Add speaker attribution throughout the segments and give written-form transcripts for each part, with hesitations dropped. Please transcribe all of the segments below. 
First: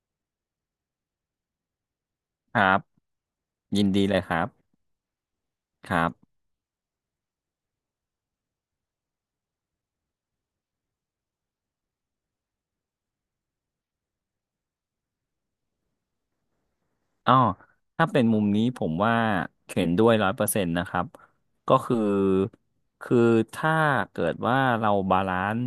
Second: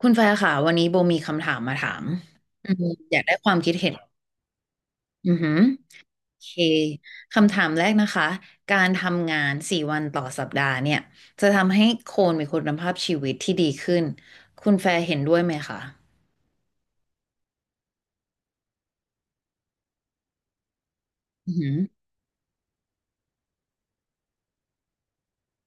Speaker 1: คุณแฟร์ค่ะวันนี้โบมีคำถามมาถาม
Speaker 2: ค
Speaker 1: อื
Speaker 2: รับ
Speaker 1: มอยากได้ความคิด
Speaker 2: ยิน
Speaker 1: เห็น
Speaker 2: ดีเลยครับ
Speaker 1: อือหือ
Speaker 2: ครับ
Speaker 1: โอเคคำถามแรกนะคะการทำงานสี่วันต่อสัปดาห์เนี่ยจะทำให้คนมีคุณภาพชีวิตที่ดีขึ้นคุณแฟร์เห็นด้วยไหมคะ
Speaker 2: อ๋อถ้าเป็นมุมนี้ผมว่าเห็นด้วยร้อยเปอร์เซ็นต์นะครับ
Speaker 1: อือหื
Speaker 2: ก็
Speaker 1: อ
Speaker 2: คือคือถ้าเกิดว่าเราบาลานซ์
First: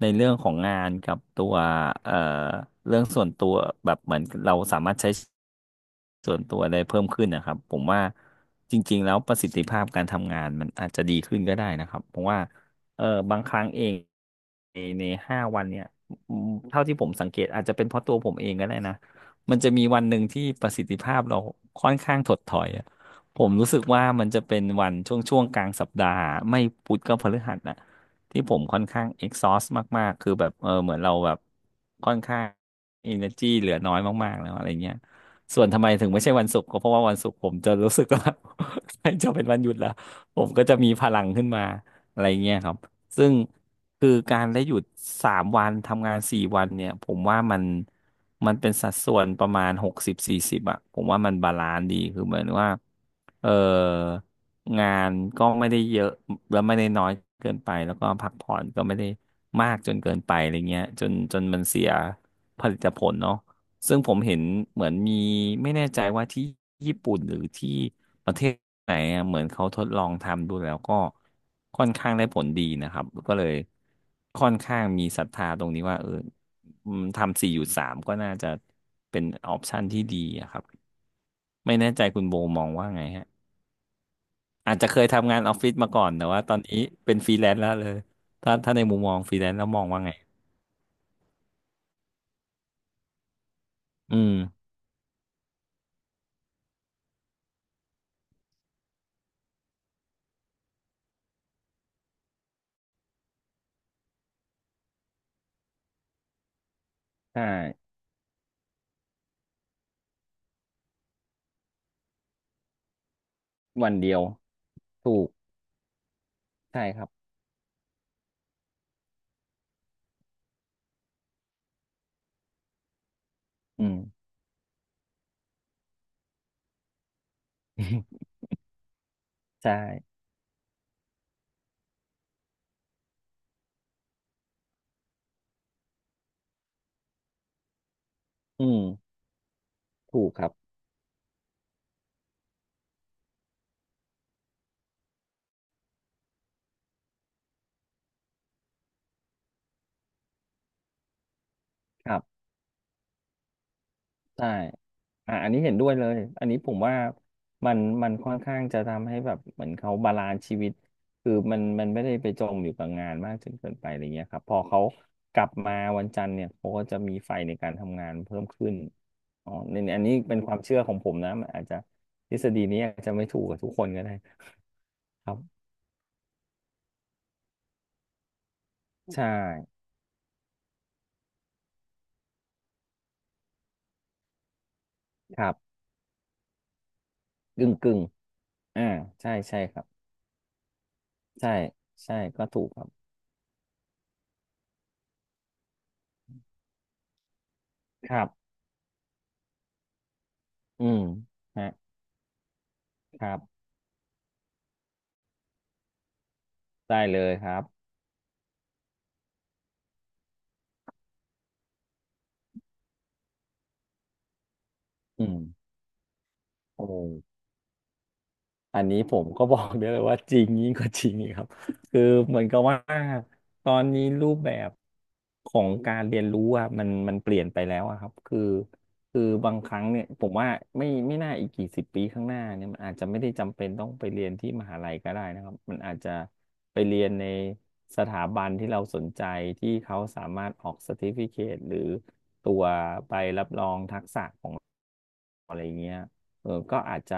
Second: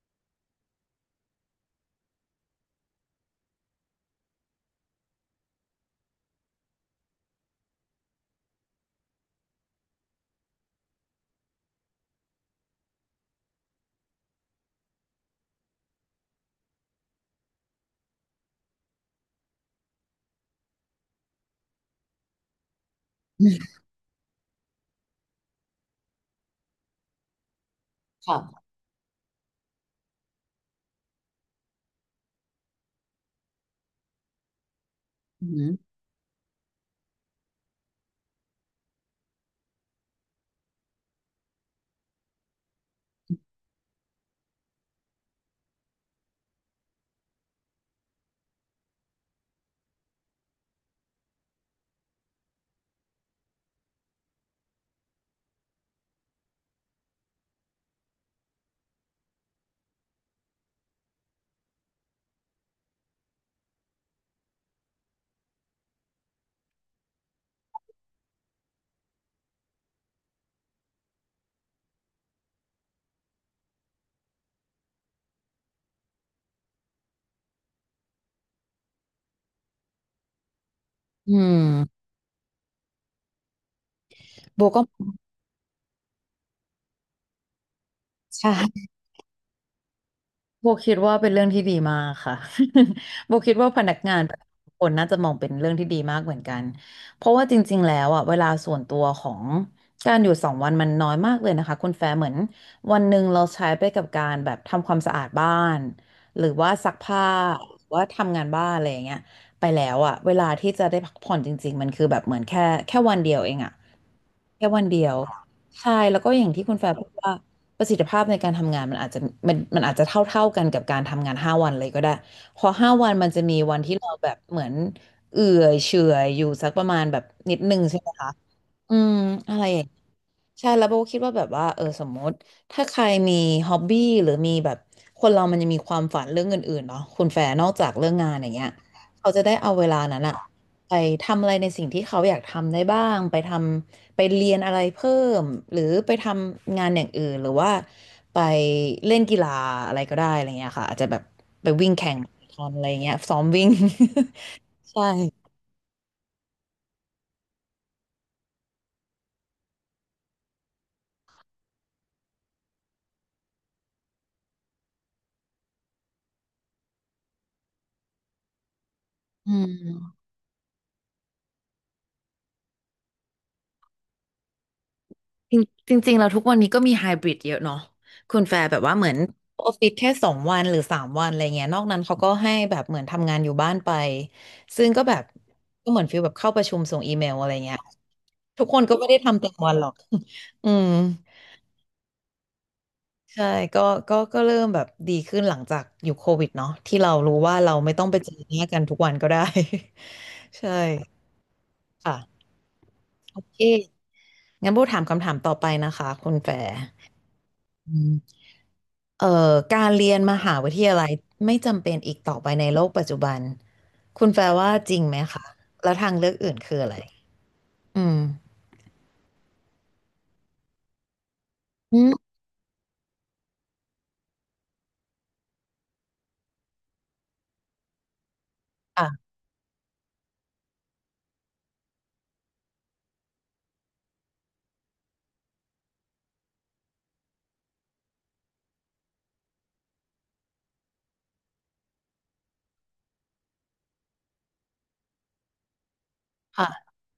Speaker 2: ในเรื่องของงานกับตัวเอ่อเรื่องส่วนตัวแบบเหมือนเราสามารถใช้ส่วนตัวได้เพิ่มขึ้นนะครับผมว่าจริงๆแล้วประสิทธิภาพการทำงานมันอาจจะดีขึ้นก็ได้นะครับเพราะว่าเออบางครั้งเองในห้าวันเนี่ยเท่าที่ผมสังเกตอาจจะเป็นเพราะตัวผมเองก็ได้นะ มันจะมีวันหนึ่งที่ประสิทธิภาพเราค่อนข้างถดถอยอะผมรู้สึกว่ามันจะเป็นวันช่วงกลางสัปดาห์ไม่พุธก็พฤหัสนะที่ผม
Speaker 1: ค่ะ
Speaker 2: ค่อนข้าง exhaust มากๆคือแบบเหมือนเราแบบค่อนข้าง energy เหลือน้อยมากๆแล้วอะไรเงี้ย
Speaker 1: อือ
Speaker 2: ส่
Speaker 1: หื
Speaker 2: วน
Speaker 1: อ
Speaker 2: ทำไมถึงไม่ใช่วันศุกร์ก็เพราะว่าวันศุกร์ผมจะรู้สึกว่า ใกล้จะเป็นวันหยุดแล้วผมก็จะมีพลังขึ้นมาอะไรเงี้ยครับซึ่งคือการได้หยุดสามวันทำงานสี่วันเนี่ยผมว่ามัน มันเป็นสัดส่วนประมาณหกสิบสี่สิบอ่ะผมว่ามันบาลานซ์ดีคือเหมือนว่าเอองานก็ไม่ได้เยอะแล้วไม่ได้น้อยเกินไปแล้วก็พักผ่อนก็ไม่ได้มากจนเกินไปอะไรเงี้ยจนมันเสียผลิตผลเนาะซึ่งผมเห็นเหมือนมีไม่แน่ใจว่าที่ญี่ปุ่นหรือที่ประเทศไหนอะเหมือนเขาทดลองทำดูแล้วก็ค่อนข้างได้ผลดีนะครับก็เลยค่อนข้างมีศรัทธาตรงนี้ว่าเออ อืมทำสี่หยุดสามก็น่าจะเป็นออปชันที่ดีอะครับ
Speaker 1: อื
Speaker 2: ไม่แน่
Speaker 1: ม
Speaker 2: ใจคุณโบมองว่าไงฮะ
Speaker 1: โบ
Speaker 2: อาจ
Speaker 1: ก็
Speaker 2: จะเคยทำงานออฟฟิศมาก่อนแต่ว่าตอนนี้เป็นฟรีแลนซ์แล้วเลยถ้าใน
Speaker 1: ใช่
Speaker 2: มุมมองฟรีแลนซ์แล้วมองว่าไง
Speaker 1: โบคิดว่าเป็นเรื่องที่ดีมากค่ะ โบคิดว่าพนักงา
Speaker 2: อื
Speaker 1: นท
Speaker 2: ม
Speaker 1: ุกคนน่าจะมองเป็นเรื่องที่ดีมากเหมือนกัน เพราะว่าจริงๆแล้วอ่ะเวลาส่วนตัวของการอยู่สองวันมันน้อยมากเลยนะคะคุณแฟร์เหมือนวันหนึ่งเราใช้ไปกับการแบบทำความสะอาดบ้านหรือว่าซักผ้า
Speaker 2: ใช่
Speaker 1: หรือว่าทำงานบ้านอะไรอย่างเงี้ยไปแล้วอ่ะเวลาที่จะได้พักผ่อนจริงๆมันคือแบบเหมือนแค่วันเดียวเองอ่ะ
Speaker 2: วันเดียว
Speaker 1: แค่วันเดียว
Speaker 2: ถูก
Speaker 1: ใช่แล้วก็อย่างที่คุณ
Speaker 2: ใช่
Speaker 1: แฟร์
Speaker 2: ค
Speaker 1: พู
Speaker 2: รับ
Speaker 1: ดว่า ประสิทธิภาพในการทำงานมันอาจจะมันมันอาจจะเท่ากันกับการทำงานห้าวันเลยก็ได้พอห้าวันมันจะมีวัน
Speaker 2: อื
Speaker 1: ที่
Speaker 2: ม
Speaker 1: เราแบบเหมือนเอื่อยเฉื่อยอยู่สักประมาณแบบนิดนึงใช่ไหม คะอืมอะไร
Speaker 2: ใช
Speaker 1: อย่าง
Speaker 2: ่
Speaker 1: ใช่แล้วโบก็คิดว่าแบบว่าเออสมมติถ้าใครมีฮ็อบบี้หรือมีแบบคนเรามันจะมีความฝันเรื่องอื่นๆเนาะคุณแฟร์นอกจากเรื่องงานอย่าง
Speaker 2: อื
Speaker 1: เงี้ย
Speaker 2: ม
Speaker 1: เขาจะได้เอาเวลานั้น
Speaker 2: ถูก
Speaker 1: อะ
Speaker 2: ครับ
Speaker 1: ไปทำอะไรในสิ่งที่เขาอยากทำได้บ้างไปทำไปเรียนอะไรเพิ่มหรือไปทำงานอย่างอื่นหรือว่าไปเล่นกีฬาอะไรก็ได้อะไรเงี้ยค่ะอาจจะแบบไปวิ่ง
Speaker 2: ค
Speaker 1: แข่ง
Speaker 2: รั
Speaker 1: มา
Speaker 2: บ
Speaker 1: ราธอนอะไรเงี้ยซ้อมวิ่ง
Speaker 2: ใช่
Speaker 1: ใช่
Speaker 2: อ่ะอันนี้เห็นด้วยเลยอันนี้ผมว่ามันค่อนข้างจะทำให้แบบเหมือนเขาบาลานซ์ชีวิตคือมันไม่ได้ไปจมอยู่กับงานมากจนเกินไปอะไรเงี้ยครับพอเขากลับมาวันจันทร์เนี่ยเขาก็จะมีไฟในการทำงานเพิ่มขึ้นอ๋
Speaker 1: อื
Speaker 2: อในอันนี้
Speaker 1: ม
Speaker 2: เป็นความเชื่อของผมนะมันอาจจะทฤษฎีนี้อาจจะไม่ถูกกับทุกคนก็ได้ครับ
Speaker 1: จริงจริงๆเราทุกวันนี้ก็มีไฮบริดเยอะเนาะคุณแฟร์แบบว่าเหมือน
Speaker 2: ใช่
Speaker 1: ออฟฟิศแค่สองวันหรือสามวันอะไรเงี้ยนอกนั้นเขาก็ให้แบบเหมือนทำงานอยู่บ้านไปซึ่งก็แบบ
Speaker 2: ครับ
Speaker 1: ก็เหมือนฟีลแบบเข้าประชุมส่งอีเมลอะไร
Speaker 2: กึ่ง
Speaker 1: เงี้ย
Speaker 2: กึ่ง
Speaker 1: ทุกคน
Speaker 2: อ่า
Speaker 1: ก็ไม่ได้
Speaker 2: ใช่
Speaker 1: ทำเต็ม
Speaker 2: ใช่
Speaker 1: วัน
Speaker 2: ค
Speaker 1: ห
Speaker 2: รั
Speaker 1: ร
Speaker 2: บ
Speaker 1: อก อืม
Speaker 2: ใช่ใช่ก็ถูกครับ
Speaker 1: ใช่ก็เริ่มแบบดีขึ้นหลังจากอยู่โควิดเนาะที่เรารู้ว่าเราไม่ต้อง
Speaker 2: ค
Speaker 1: ไป
Speaker 2: รั
Speaker 1: เจ
Speaker 2: บ
Speaker 1: อหน้ากันทุกวันก็ได้ ใช่
Speaker 2: อืมฮะ
Speaker 1: ค่ะ
Speaker 2: ครั
Speaker 1: โอเค
Speaker 2: บ
Speaker 1: งั้นโบถามคำถามต่อไปนะคะคุณแฟร์
Speaker 2: ได้เลยครับ
Speaker 1: อืมเอ่อการเรียนมหาวิทยาลัยไม่จำเป็นอีกต่อไปในโลกปัจจุบันคุณแฟร์ว่าจริงไหม
Speaker 2: อืม
Speaker 1: คะแล้วทางเลือกอื่นคือ
Speaker 2: โอ้
Speaker 1: อะไรอืม
Speaker 2: อันนี้ผมก็บอกได้เลยว่าจริงยิ่งกว่าจริงอีกครับ
Speaker 1: อื
Speaker 2: คือ
Speaker 1: ม
Speaker 2: เหมือนกับว่าตอนนี้รูปแบบของการเรียนรู้อะมันมันเปลี่ยนไปแล้วอะครับคือคือ
Speaker 1: ค่ะ
Speaker 2: บางครั้งเนี่ยผมว่าไม่น่าอีกกี่สิบปีข้างหน้าเนี่ยมันอาจจะไม่ได้จำเป็นต้องไปเรียนที่มหาลัยก็ได้นะครับมันอาจจะไปเรียนในสถาบันที่เราสนใจที่เขาสามารถออก c e r t i f i c a t e หรือตัวใบรับรองทักษะของ อะไรเงี้ยก็
Speaker 1: ค่ะ
Speaker 2: อาจจะ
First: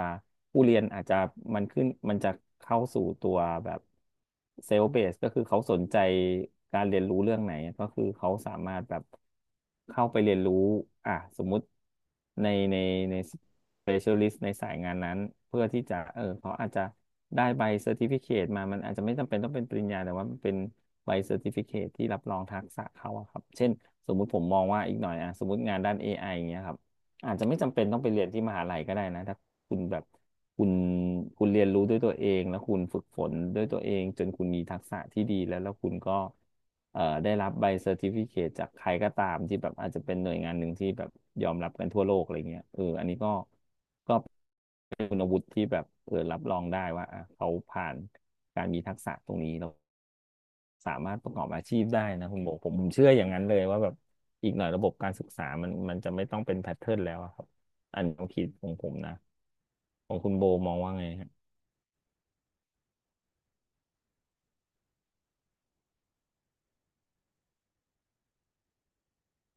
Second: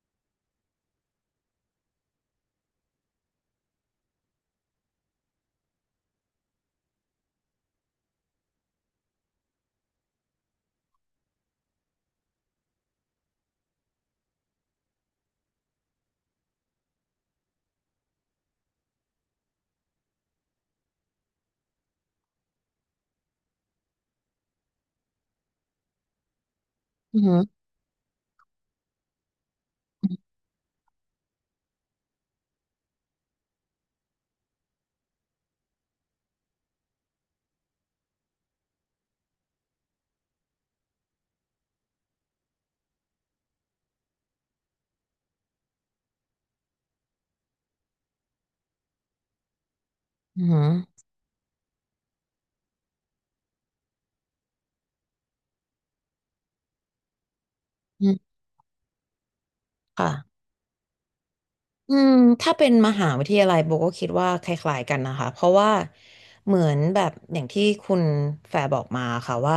Speaker 2: ผู้เรียนอาจจะมันขึ้นมันจะเข้าสู่ตัวแบบเซล f ์เบสก็คือเขาสนใจการเรียนรู้เรื่องไหนก็คือเขาสามารถแบบเข้าไปเรียนรู้อ่ะสมมุติในในใน specialist ในสายงานนั้นเพื่อที่จะเขาอาจจะได้ใบเซอร์ติฟิเคตมามันอาจจะไม่จำเป็นต้องเป็นปริญญาแต่ว่ามันเป็นใบเซอร์ติฟิเคตที่รับรองทักษะเขาอะครับเช่นสมมุติผมมองว่าอีกหน่อยอะสมมติงานด้าน AI อไออย่างเงี้ยครับ
Speaker 1: อื
Speaker 2: อาจจะไม่
Speaker 1: ม
Speaker 2: จำเป็นต้องไปเรียนที่มหาลัยก็ได้นะถ้าคุณแบบคุณคุณเรียนรู้ด้วยตัวเองแล้วคุณฝึกฝนด้วยตัวเองจนคุณมีทักษะที่ดีแล้วแล้วคุณก็ได้รับใบเซอร์ติฟิเคตจากใครก็ตามที่แบบอาจจะเป็นหน่วยงานหนึ่งที่แบบยอมรับกันทั่วโลกอะไรเงี้ยอันนี้ก็ก็ คุณวุฒิที่แบบรับรองได้ว่าอ่ะเขาผ่านการมีทักษะตรงนี้แล้ว
Speaker 1: อหืม
Speaker 2: สามารถประกอบอาชีพได้นะคุณโบผมเชื่ออย่างนั้นเลยว่าแบบอีกหน่อยระบบการศึกษามันจะไม่ต้องเป็นแพทเทิร์นแล้วอะครับอั
Speaker 1: อ
Speaker 2: น
Speaker 1: อือหื
Speaker 2: นี้
Speaker 1: อ
Speaker 2: ควา
Speaker 1: อื
Speaker 2: ม
Speaker 1: ม
Speaker 2: คิดของผมนะ
Speaker 1: ค่ะ
Speaker 2: ของคุณโบมองว่าไงฮะ
Speaker 1: อืมถ้าเป็นมหาวิทยาลัยโบก็คิดว่าคล้ายๆกันนะคะเพราะว่าเหมือนแบบอย่างที่คุณแฟร์บอกมาค่ะว่า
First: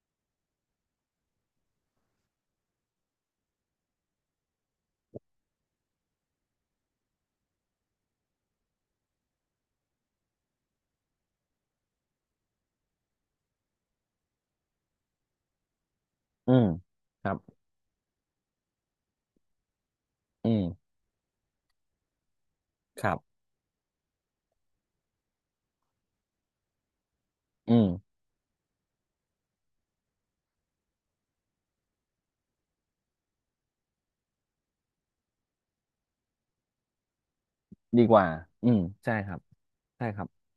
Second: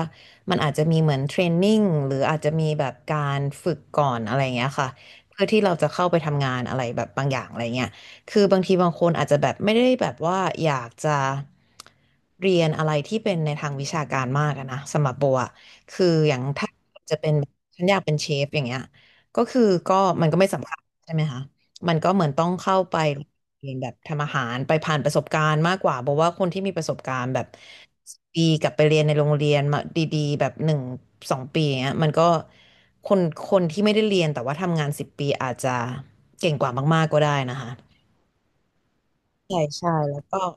Speaker 1: มันอาจจะมีเหมือนเทรนนิ่งหรืออาจจะมีแบบการฝึกก่อนอะไรอย่างเงี้ยค่ะเพื่อที่เราจะเข้าไปทำงานอะไรแบบบางอย่างอะไรเงี้ยคือบางทีบางคนอาจจะแบบไม่ได้แบบว่าอยากจะเรียนอะไรที่เป็นในทางวิชาการมากอะนะสำหรับโบอะคืออย่าง
Speaker 2: อืม
Speaker 1: ถ้าจะ
Speaker 2: ค
Speaker 1: เป็
Speaker 2: รั
Speaker 1: น
Speaker 2: บ
Speaker 1: ฉันอยากเป็นเชฟอย่างเงี้ยก็คือก็มันก็ไม่
Speaker 2: อืม
Speaker 1: สำคัญใช่ไหมคะ มันก็เหมือนต้องเข้าไป
Speaker 2: ครับ
Speaker 1: เรียนแบบทำอาหารไปผ่านประสบการณ์มากกว่าเพราะว่าคนที่มีประสบการณ์แบบ
Speaker 2: อืม
Speaker 1: ปีกลับไปเรียนในโรงเรียนมาดีๆแบบหนึ่งสองปีอย่างเงี้ยมันก็คนคนที่ไม่ได้เรียนแต่ว่าทำงานสิบปีอาจจะเก่งกว่ามากๆก็ได้นะคะ
Speaker 2: ดีกว่าอืมใช่ครับ
Speaker 1: ใช่ใช่
Speaker 2: ใช่
Speaker 1: แล้
Speaker 2: ค
Speaker 1: ว
Speaker 2: รั
Speaker 1: ก็
Speaker 2: บ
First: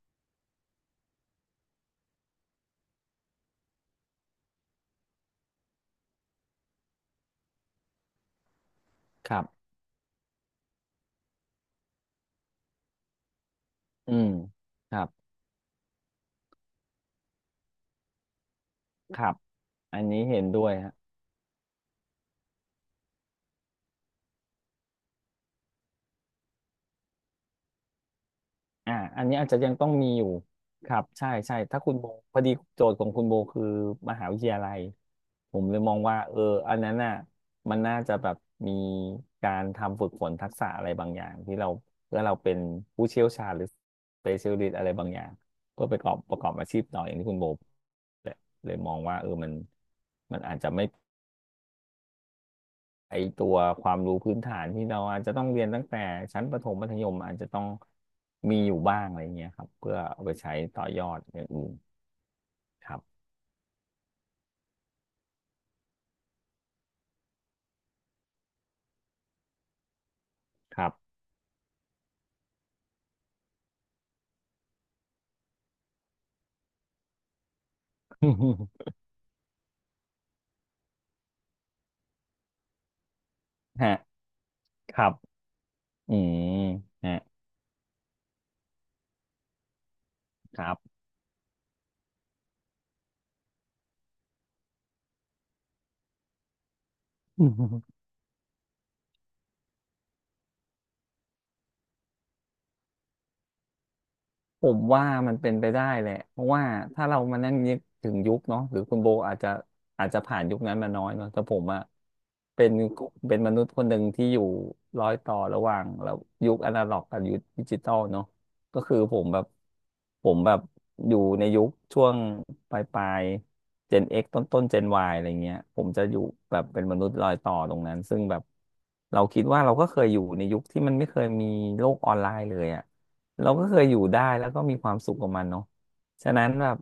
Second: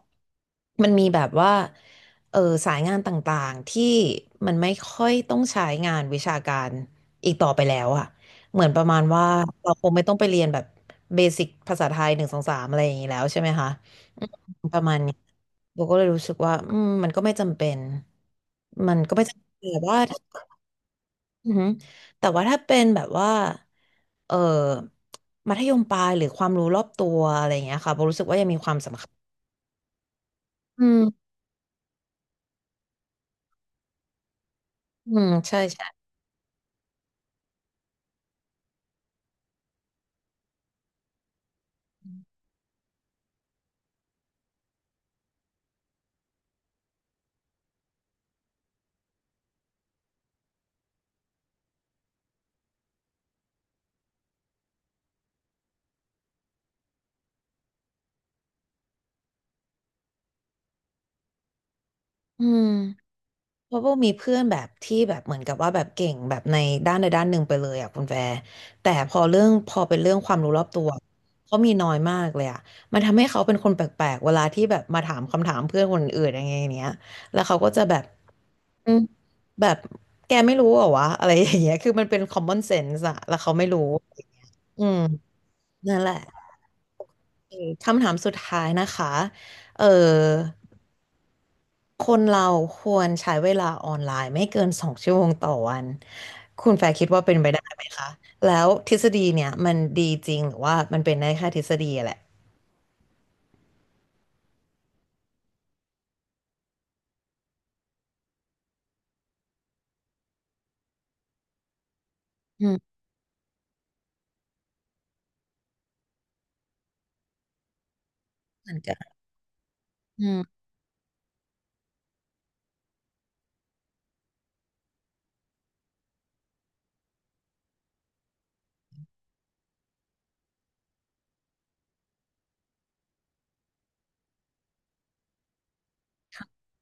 Speaker 1: มันมีแบบว่าเออสายงานต่างๆที่มันไม่ค่อยต้องใช้งานวิชาการอีกต่อไปแล้วอะเหมือนประมาณว่า
Speaker 2: ครับ
Speaker 1: เราคงไม่ต้องไปเรียนแบบเบสิกภาษาไทยหนึ่งสองสามอะไรอย่างนี้แล้วใช่ไหมคะ
Speaker 2: อื
Speaker 1: อืม
Speaker 2: ม
Speaker 1: ประ
Speaker 2: ค
Speaker 1: มาณ
Speaker 2: รับ
Speaker 1: นี้โบก็เลยรู้สึกว่าอืมมันก็ไม่จำเป็นมันก็
Speaker 2: ค
Speaker 1: ไม่
Speaker 2: รับ
Speaker 1: จำเป็นแต่ว่า
Speaker 2: อันนี้เห็นด้วยฮะ
Speaker 1: อือหือแต่ว่าถ้าเป็นแบบว่าเออมัธยมปลายหรือความรู้รอบตัวอะไรอย่างเงี้ยค่ะโบรู้สึกว่ายังมีความสำคัญ
Speaker 2: อันนี้อาจจะยังต้องมีอยู่
Speaker 1: อื
Speaker 2: ครับ
Speaker 1: ม
Speaker 2: ใช่ใช่ถ้าคุณโบพอดีโจทย์ของคุณโบคือมหาวิทยาลัย
Speaker 1: อืม
Speaker 2: ผ
Speaker 1: ใช่
Speaker 2: มเลยมอง
Speaker 1: ใช่
Speaker 2: ว่าอันนั้นน่ะมันน่าจะแบบมีการทำฝึกฝนทักษะอะไรบางอย่างที่เราเพื่อเราเป็นผู้เชี่ยวชาญหรือ specialist อะไรบางอย่างเพื่อไปประกอบอาชีพต่ออย่างที่คุณโบเลยเลยมองว่ามันอาจจะไม่ ไอตัวความรู้พื้นฐานที่เราอาจจะต้องเรียนตั้งแต่ชั้นประถมมัธยมอาจจะต้องมีอยู่บ้างอะไรเงี้ยครับเพื่อเอาไปใช้ต่อยอดอย่างอื่น
Speaker 1: อืม
Speaker 2: ครับ
Speaker 1: เพราะว่ามีเพื่อนแบบที่แบบเหมือนกับว่าแบบเก่งแบบในด้านใดด้านหนึ่งไปเลยอ่ะคุณแฟร์แต่พอเป็นเรื่องความรู้รอบ
Speaker 2: ค
Speaker 1: ตั
Speaker 2: รั
Speaker 1: ว
Speaker 2: บ
Speaker 1: เขามีน้อยมากเลยอ่ะมันทำให้เขาเป็นคนแปลกๆเวลาที่แบบมาถามคำถามเพื่อนคนอื่นอย่างเงี้ยอย่างเงี้ยแล้วเขาก็จะแบบอื มแบบแกไม่รู้เหรอวะอะไรอย่างเงี้ยคือมันเป็น common sense อะแล้วเขาไม่รู้
Speaker 2: ฮะ
Speaker 1: อื
Speaker 2: ค
Speaker 1: ม
Speaker 2: รับ
Speaker 1: นั่นแห
Speaker 2: อื
Speaker 1: ละ
Speaker 2: มฮะ
Speaker 1: โอเคคำถามสุดท้ายนะคะเออ
Speaker 2: ครับ
Speaker 1: คนเราควรใช้เวลาออนไลน์ไม่เกินสองชั่วโมงต่อวัน คุณแฟร์คิดว่าเป็นไปได้ไหมคะ แล้วทฤษฎีเนี่ยมันดีจริงหรือว่ามันเป็นได้แค่ทฤษฎีอะแหละ
Speaker 2: ผมว่ามันเป็นไปได้แหละเพราะว่าถ้าเรามานั่งนึกถึงยุคเนาะหรือคุณโบอาจจะผ่านยุคนั้นมาน้อยเนาะแต่ผมอะ
Speaker 1: อื
Speaker 2: เป็น
Speaker 1: ม
Speaker 2: เป็นมนุษย์คนหนึ่งที่อยู่ร้อยต่อระหว่างแล้วยุคอนาล็อกกับยุคดิจิตอลเนาะ
Speaker 1: เหมือน
Speaker 2: ก็
Speaker 1: กั
Speaker 2: คื
Speaker 1: น
Speaker 2: อ
Speaker 1: อื
Speaker 2: ผมแบ
Speaker 1: ม
Speaker 2: บอยู่ในยุคช่วงปลายปลายเจน X ต้นต้นเจน Y อะไรเงี้ยผมจะอยู่แบบเป็นมนุษย์รอยต่อตรงนั้นซึ่งแบบเราคิดว่าเราก็เคยอยู่ในยุคที่มันไม่เคยมีโลกออนไลน์เลยอะ เราก็เคยอยู่ได้แล้วก็มีความสุขกับมันเนาะฉะนั้นแบบ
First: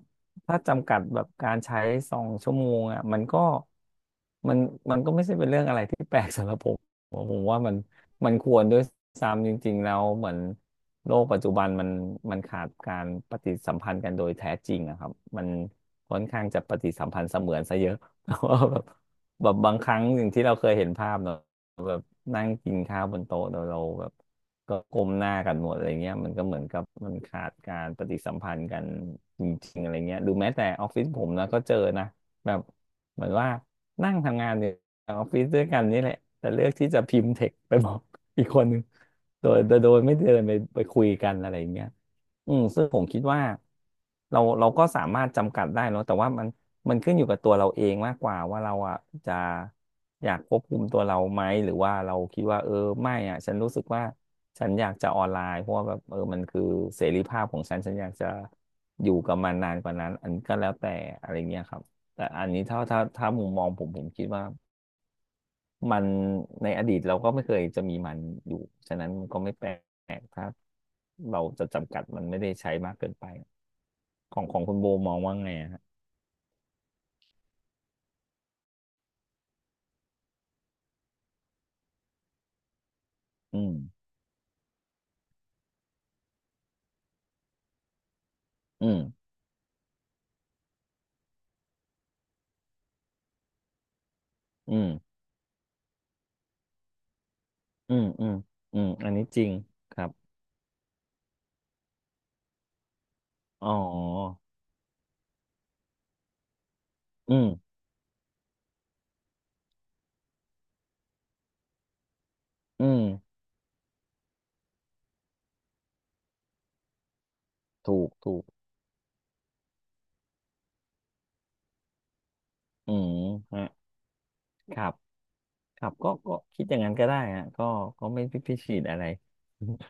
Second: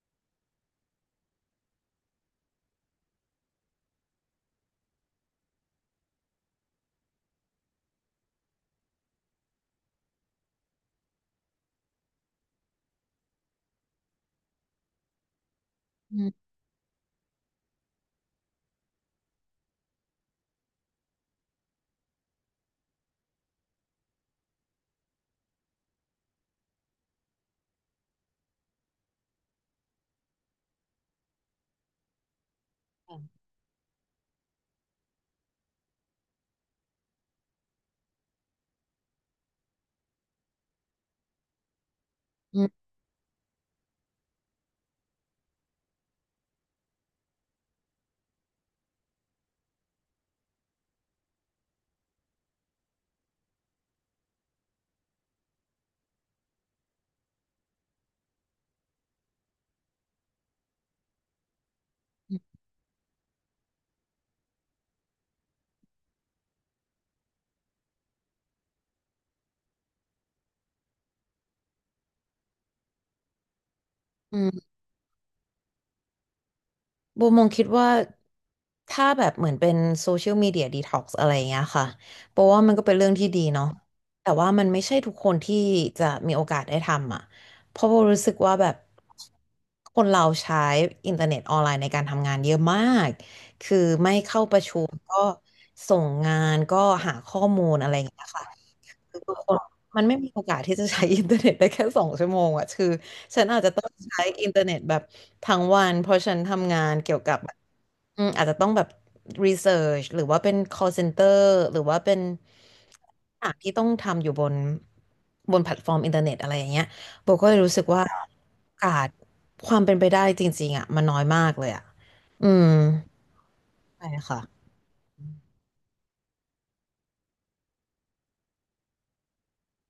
Speaker 2: ถ้าจำกัดแบบการใช้2 ชั่วโมงอ่ะมันก็มันมันก็ไม่ใช่เป็นเรื่องอะไรที่แปลกสำหรับผมผมว่ามันควรด้วยซ้ำจริงๆแล้วเหมือนโลกปัจจุบันมันขาดการปฏิสัมพันธ์กันโดยแท้จริงอะครับมัน
Speaker 1: อื
Speaker 2: ค่อนข้า
Speaker 1: ม
Speaker 2: งจะปฏิสัมพันธ์เสมือนซะเยอะ เพราะว่าแบบบางครั้งสิ่งที่เราเคยเห็นภาพเนาะ นั่งกินข้าวบนโต๊ะโดเราแบบก็ก้มหน้ากันหมดอะไรเงี้ยมันก็เหมือนกับมันขาดการปฏิสัมพันธ์กันจริงๆอะไรเงี้ยดูแม้แต่ออฟฟิศผมนะก็เจอนะแบบเหมือนว่านั่งทำงานอยู่ในออฟฟิศด้วยกันนี่แหละแต่เลือกที่จะพิมพ์เท็กไปบอก อีกคนหนึ่งโดยไม่เดินไปคุยกันอะไรเงี้ยอื
Speaker 1: อื
Speaker 2: มซึ่
Speaker 1: ม
Speaker 2: งผมคิดว่าเราก็สามารถจำกัดได้เนอะแต่ว่ามัน มันขึ้นอยู่กับตัวเราเองมากกว่าว่าเราอ่ะจะอยากควบคุมตัวเราไหมหรือว่าเราคิดว่าไม่อ่ะฉันรู้สึกว่าฉันอยากจะออนไลน์เพราะว่าแบบมันคือเสรีภาพของฉันฉันอยากจะอยู่กับมันนานกว่านั้นอันก็แล้วแต่อะไรเงี้ยครับแต่อันนี้ถ้ามุมมองผมผมคิดว่ามันในอดีตเราก็ไม่เคยจะมีมันอยู่ฉะนั้นมันก็ไม่แปลกถ้าเราจะจำกัดมันไม่ได้ใช้มากเกินไป
Speaker 1: อื
Speaker 2: ของคุ
Speaker 1: ม
Speaker 2: ณโบมองว่าไงอะฮะ
Speaker 1: โบมองคิดว่าถ้าแบบเหมือนเป็นโซเชียลมีเดียดีท็อกซ์อะไรอย่างเงี้ยค่ะเพราะว่ามันก็เป็นเรื่องที่ดี
Speaker 2: อื
Speaker 1: เนาะ
Speaker 2: ม
Speaker 1: แต่ว่ามันไม่ใช่ทุกคนที่จะมีโอกาสได้ทำอ่ะเพราะโบรู้สึกว่าแบบ
Speaker 2: อืม
Speaker 1: คนเราใช้อินเทอร์เน็ตออนไลน์ในการทำงานเยอะมากคือไม่เข้าประ
Speaker 2: อื
Speaker 1: ชุ
Speaker 2: ม
Speaker 1: มก็ส่งงานก็หาข้อมูลอะไร
Speaker 2: อื
Speaker 1: อ
Speaker 2: ม
Speaker 1: ย่างเงี้
Speaker 2: อื
Speaker 1: ย
Speaker 2: ม
Speaker 1: ค่ะ
Speaker 2: อืมอัน
Speaker 1: คือ
Speaker 2: นี้
Speaker 1: ทุก
Speaker 2: จริ
Speaker 1: ค
Speaker 2: ง
Speaker 1: น
Speaker 2: ค
Speaker 1: มัน
Speaker 2: รับ
Speaker 1: ไม่มีโอกาสที่จะใช้อินเทอร์เน็ตได้แค่สองชั่วโมงอ่ะคือฉันอาจ
Speaker 2: อ๋
Speaker 1: จะ
Speaker 2: อ
Speaker 1: ต้องใช้อินเทอร์เน็ตแบบทั้งวันเพราะฉันทำงานเกี่ยวกั
Speaker 2: อื
Speaker 1: บ
Speaker 2: ม
Speaker 1: แบบอืมอาจจะต้องแบบรีเสิร์ชหรือว่าเป็น call center หรือว่าเป็น
Speaker 2: อืม
Speaker 1: อ่านที่ต้องทำอยู่บนแพลตฟอร์มอินเทอร์เน็ตอะไรอย่างเงี้ยโบก็เลยรู้สึก
Speaker 2: ถู
Speaker 1: ว่า
Speaker 2: กถูก
Speaker 1: โอกาสความเป็นไปได้จริงๆอะมันน้อยมากเลยอะอืม
Speaker 2: อืมฮะ
Speaker 1: ใช่ค่ะ
Speaker 2: ครับครับก็คิดอย่างนั้นก็ได้ฮะก็ก็ไม่พิพิตีดอะไร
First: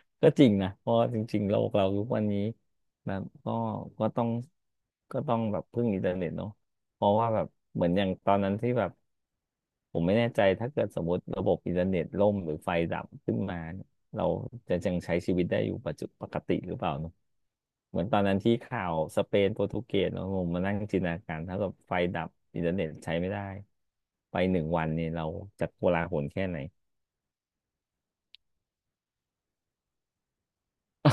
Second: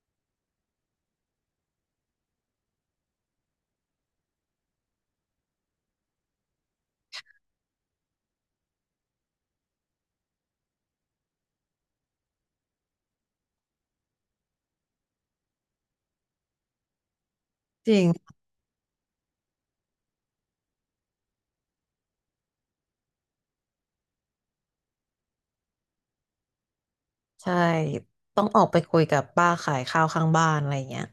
Speaker 2: ก็จริงนะเพราะจริงๆโลกเราทุกวันนี้แบบก็ก็ต้องก็ต้องแบบพึ่งอินเทอร์เน็ตเนาะเพราะว่าแบบเหมือนอย่างตอนนั้นที่แบบผมไม่แน่ใจถ้าเกิดสมมติระบบอินเทอร์เน็ตล่มหรือไฟดับขึ้นมา เราจะยังใช้ชีวิตได้อยู่ปัจจุปกติหรือเปล่าเนอะ
Speaker 1: จ
Speaker 2: เห
Speaker 1: ริ
Speaker 2: มือ
Speaker 1: ง
Speaker 2: นตอนนั้นที่ข่าวสเปนโปรตุเกสเนาะผมมานั่งจินตนาการถ้าเกบบไฟดับอินเทอร์เน็ตใช้ไม่ได้ไปหนึ่งวันเนี่ยเราจะโกลาหลแค่ไหน
Speaker 1: ใช่ต้องออกไปคุยกับป้าขายข้าวข้างบ้านอะไรอย่างเงี้ย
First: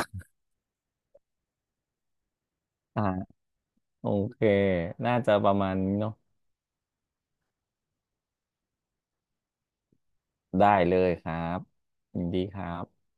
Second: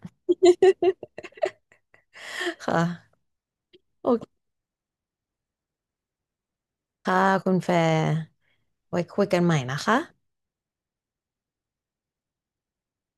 Speaker 1: ค่ะ
Speaker 2: อ่าโอ
Speaker 1: โอ
Speaker 2: เค
Speaker 1: เค
Speaker 2: น่าจะประมาณนี้เนาะ
Speaker 1: ค่ะคุณแฟร์ไว้คุยกันใหม่นะคะ
Speaker 2: ได้เลยครับยินดีครับ